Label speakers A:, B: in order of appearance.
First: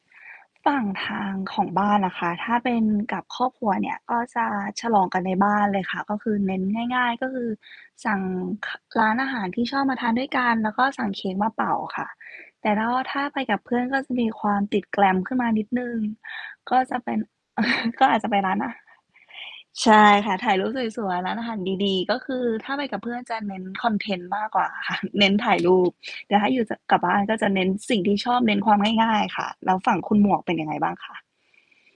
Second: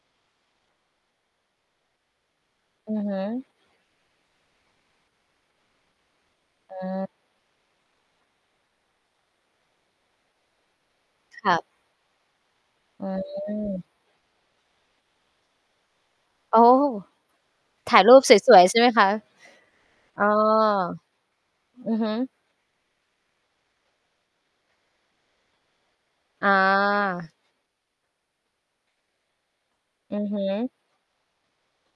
A: ฝั่งทางของบ้านอะค่ะ ถ้าเป็น
B: อือฮ
A: กับค
B: ึ
A: รอบครัวเนี่ย ก็จะฉลองกันในบ้านเลยค่ะ ก็คือเน้น
B: อื
A: ง่
B: ม
A: าย ๆ ก็คือสั่ง ค ร้านอาหารที่ชอบมาทานด้วยกัน แล้วก็สั่งเค้กม
B: ค
A: า
B: ่
A: เ
B: ะ
A: ป่าค่ะ แต่ถ้าว่
B: อ
A: า
B: ื
A: ถ้าไปกับเพื่อ
B: ม
A: นก็จะมีความติด glam ขึ้นมานิดหนึ่ง
B: โอ้
A: ก็จะเป็น
B: ถ่า
A: ก
B: ย
A: ็
B: ร
A: อ
B: ู
A: า
B: ป
A: จจะ
B: ส
A: ไปร้า
B: ว
A: น
B: ย
A: อ
B: ๆ
A: า
B: ใช
A: หา
B: ่ไห
A: ร
B: ม
A: ทะเ
B: คะ?
A: ล ใช่
B: เออ
A: ค่ะ ถ่ายรูปสวย ๆ ร้านอาหารด
B: อื
A: ี
B: อฮ
A: ๆ ก็
B: ึ
A: คือถ้าไปกับเพื่อนจะเน้นคอนเทนต์มากกว่าค่ะ เน้น ถ่ายรูป แต่ถ
B: อ
A: ้าอยู่จะ กับบ้าน
B: า
A: ก็จะเน้นสิ่งที่ชอบเน้นความง่าย ๆ ค่ะ แล้วฝั่งค
B: อ
A: ุ
B: ื
A: ณห
B: อ
A: ม
B: ฮ
A: วกเป็นยัง
B: ึ
A: ไงบ้างคะ?